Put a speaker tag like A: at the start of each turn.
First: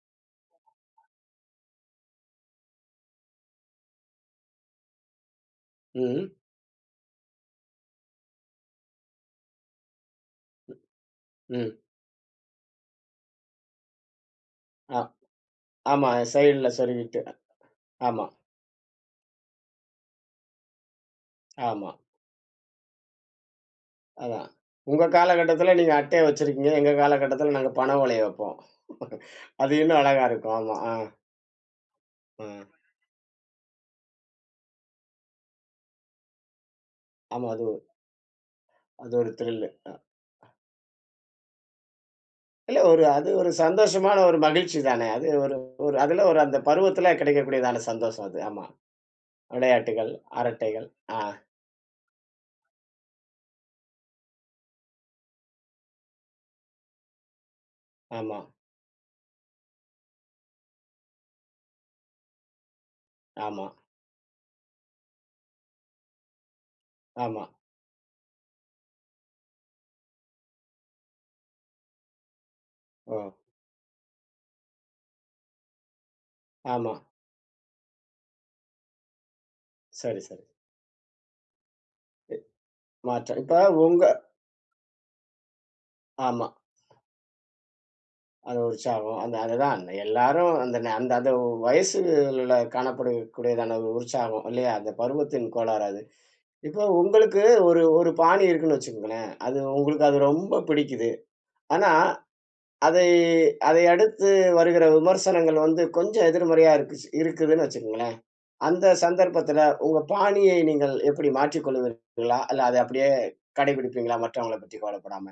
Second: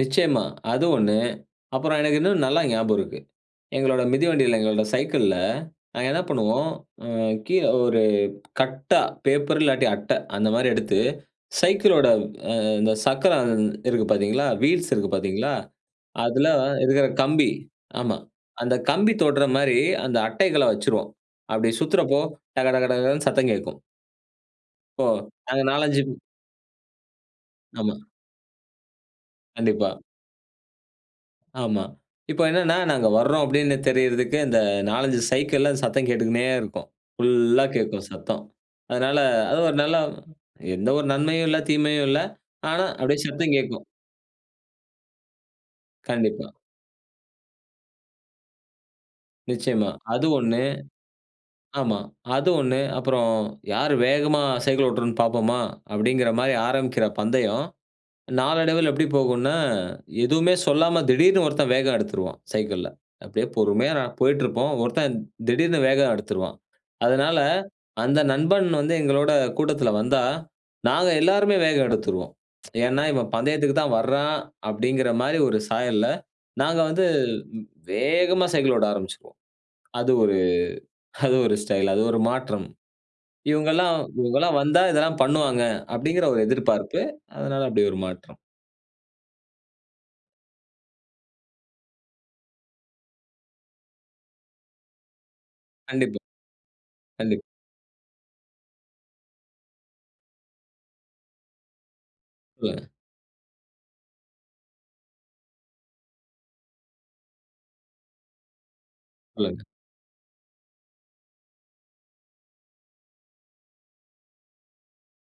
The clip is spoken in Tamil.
A: நிச்சயமா. அது ஒண்ணு, அப்புறம் எனக்கு இன்னும் நல்லா ஞாபகம் இருக்கு. எங்களோட மிதிவண்டியில எங்களோட சைக்கிள்ல நாங்க என்ன
B: ம்.
A: பண்ணுவோம்? அ கீழ ஒரு கட்டா, பேப்பர் இல்லாட்டி அட்ட, அந்த மாரி எடுத்து
B: ம்.
A: சைக்கிளோட இந்த சக்கரம் இருக்கு பார்த்தீங்களா? வீல்ஸ்
B: ஆ
A: இருக்கு பார்த்தீங்களா,
B: ஆமா.
A: அதில
B: சைடில
A: இருக்கிற
B: சொருவிட்டு
A: கம்பி ஆமா
B: ஆமா.
A: அந்த கம்பி தொடுற மாரி, அந்த அட்டைகள வச்சுருவோம். அப்புடி
B: ஆமா.
A: சுத்துறப்போ டக டக டகன்னு சத்தம் கேட்கும்
B: அதான்,
A: ஓ!
B: உங்க
A: அங்கே
B: காலகட்டத்தில் நீங்க
A: நாலஞ்சு பே
B: அட்டைய வச்சிருக்கீங்க. எங்க காலகட்டத்தில் நாங்க
A: ஆமா.
B: பண ஓலைய வைப்போம். அது
A: கண்டிப்பா.
B: இன்னும் அழகா இருக்கும், ஆமா. ஆ.
A: ஆமா. இப்போ
B: ம்.
A: என்னன்னா, நாங்க வர்றோம் அப்படின்னு தெரியறதுக்கு இந்த நாலஞ்சு சைக்கிள்ல சத்தம் கேட்டுக்கினே இருக்கும்.
B: ஆமா அது
A: புல்லா
B: ஒ
A: கேட்கும் சத்தம்.
B: அது
A: அதனால
B: ஒரு
A: அது
B: த்ரில்
A: ஒரு நல்ல எந்த ஒரு நன்மையும் இல்ல, தீமையும் இல்ல.
B: இல்ல
A: ஆனா
B: ஒரு
A: அப்படியே
B: அது ஒரு
A: சத்தம் கேட்கும்.
B: சந்தோஷமான ஒரு மகிழ்ச்சி தானே. அது ஒரு அதுல
A: கண்டிப்பா.
B: அந்த பருவத்துல கிடைக்கக்கூடியதான சந்தோஷம் அது ஆமா.
A: நிச்சயமா
B: விளையாட்டுகள்,
A: அது ஒண்ணு.
B: அரட்டைகள். அ.
A: ஆமா அது ஒண்ணு, அப்புறம் யார் வேகமா சைக்கிள் ஓட்டுறோம்னு பார்ப்போமா? அப்படின்கிற மாதிரி ஆரம்பிக்கிற பந்தயம்,
B: ஆமா.
A: நாளடைவில எப்படி போகும்னா எதுவுமே சொல்லாம திடீர்ன்னு ஒருத்தன் வேகம் எடுத்துருவான் சைக்கிள்ல. அப்படியே
B: ஆமா.
A: பொறுமையா போயிட்டு இருப்போம். ஒருத்தன்திடீர்ன்னு வேகம் எடுத்துருவான். அதனால
B: ஆமா.
A: அந்த நண்பன் வந்து எங்களோட கூட்டத்தில வந்தா, நாங்க எல்லாருமே வேகம் எடுத்துருவோம். ஏன்னா இவன்
B: ஓ!
A: பந்தயத்துக்கு தான் வர்றான் அப்படின்கிற மாதிரி ஒரு சாயல்ல, நாங்க
B: ஆமா.
A: வந்து வேகமா சைக்கிள் ஓட்ட ஆரம்பிச்சுருவோம். அது
B: சரி,
A: ஒரு
B: சரி.
A: அது ஒரு ஸ்டைல், அது ஒரு மாற்றம்.
B: மாற்றம். இப்போ
A: இவங்கள்லாம்
B: உங்க
A: இவங்கள்லாம் வந்தா இதெல்லாம் பண்ணுவாங்க அப்படிங்கிற ஒரு
B: ஆமா.
A: எதிர்பார்ப்பு. அதனால அப்படி ஒரு மாற்றம்.
B: அது உற்சாகம். அந்த அதுதான், எல்லாரும் அந்த ந அந்த அந்த வயசுல காணப்படக்கூடியதான உற்சாகம் இல்லையா! அந்த பருவத்தின் கோளாறு அது.
A: கண்டிப்பா.
B: இப்போ உங்களுக்கு
A: கண்டிப்
B: ஒரு ஒரு பாணி இருக்குனு வச்சுக்கோங்களேன், அது உங்களுக்கு அது ரொம்ப பிடிக்கிது. ஆனா
A: சொல்லுங்க.
B: அதை அதை அடுத்து வருகிற விமர்சனங்கள் வந்து கொஞ்சம் எதிர்மறையா இருக்கி இருக்குதுனு வச்சுக்கோங்களேன், அந்த சந்தர்ப்பத்தில
A: சொல்லுங்க.
B: உங்க பாணியை நீங்கள் எப்படி மாற்றிக் கொள்வீர்களா? இல்ல அதை அப்படியே கடைபிடிப்பீங்களா? மற்றவங்கள பற்றி கவலைப்படாம.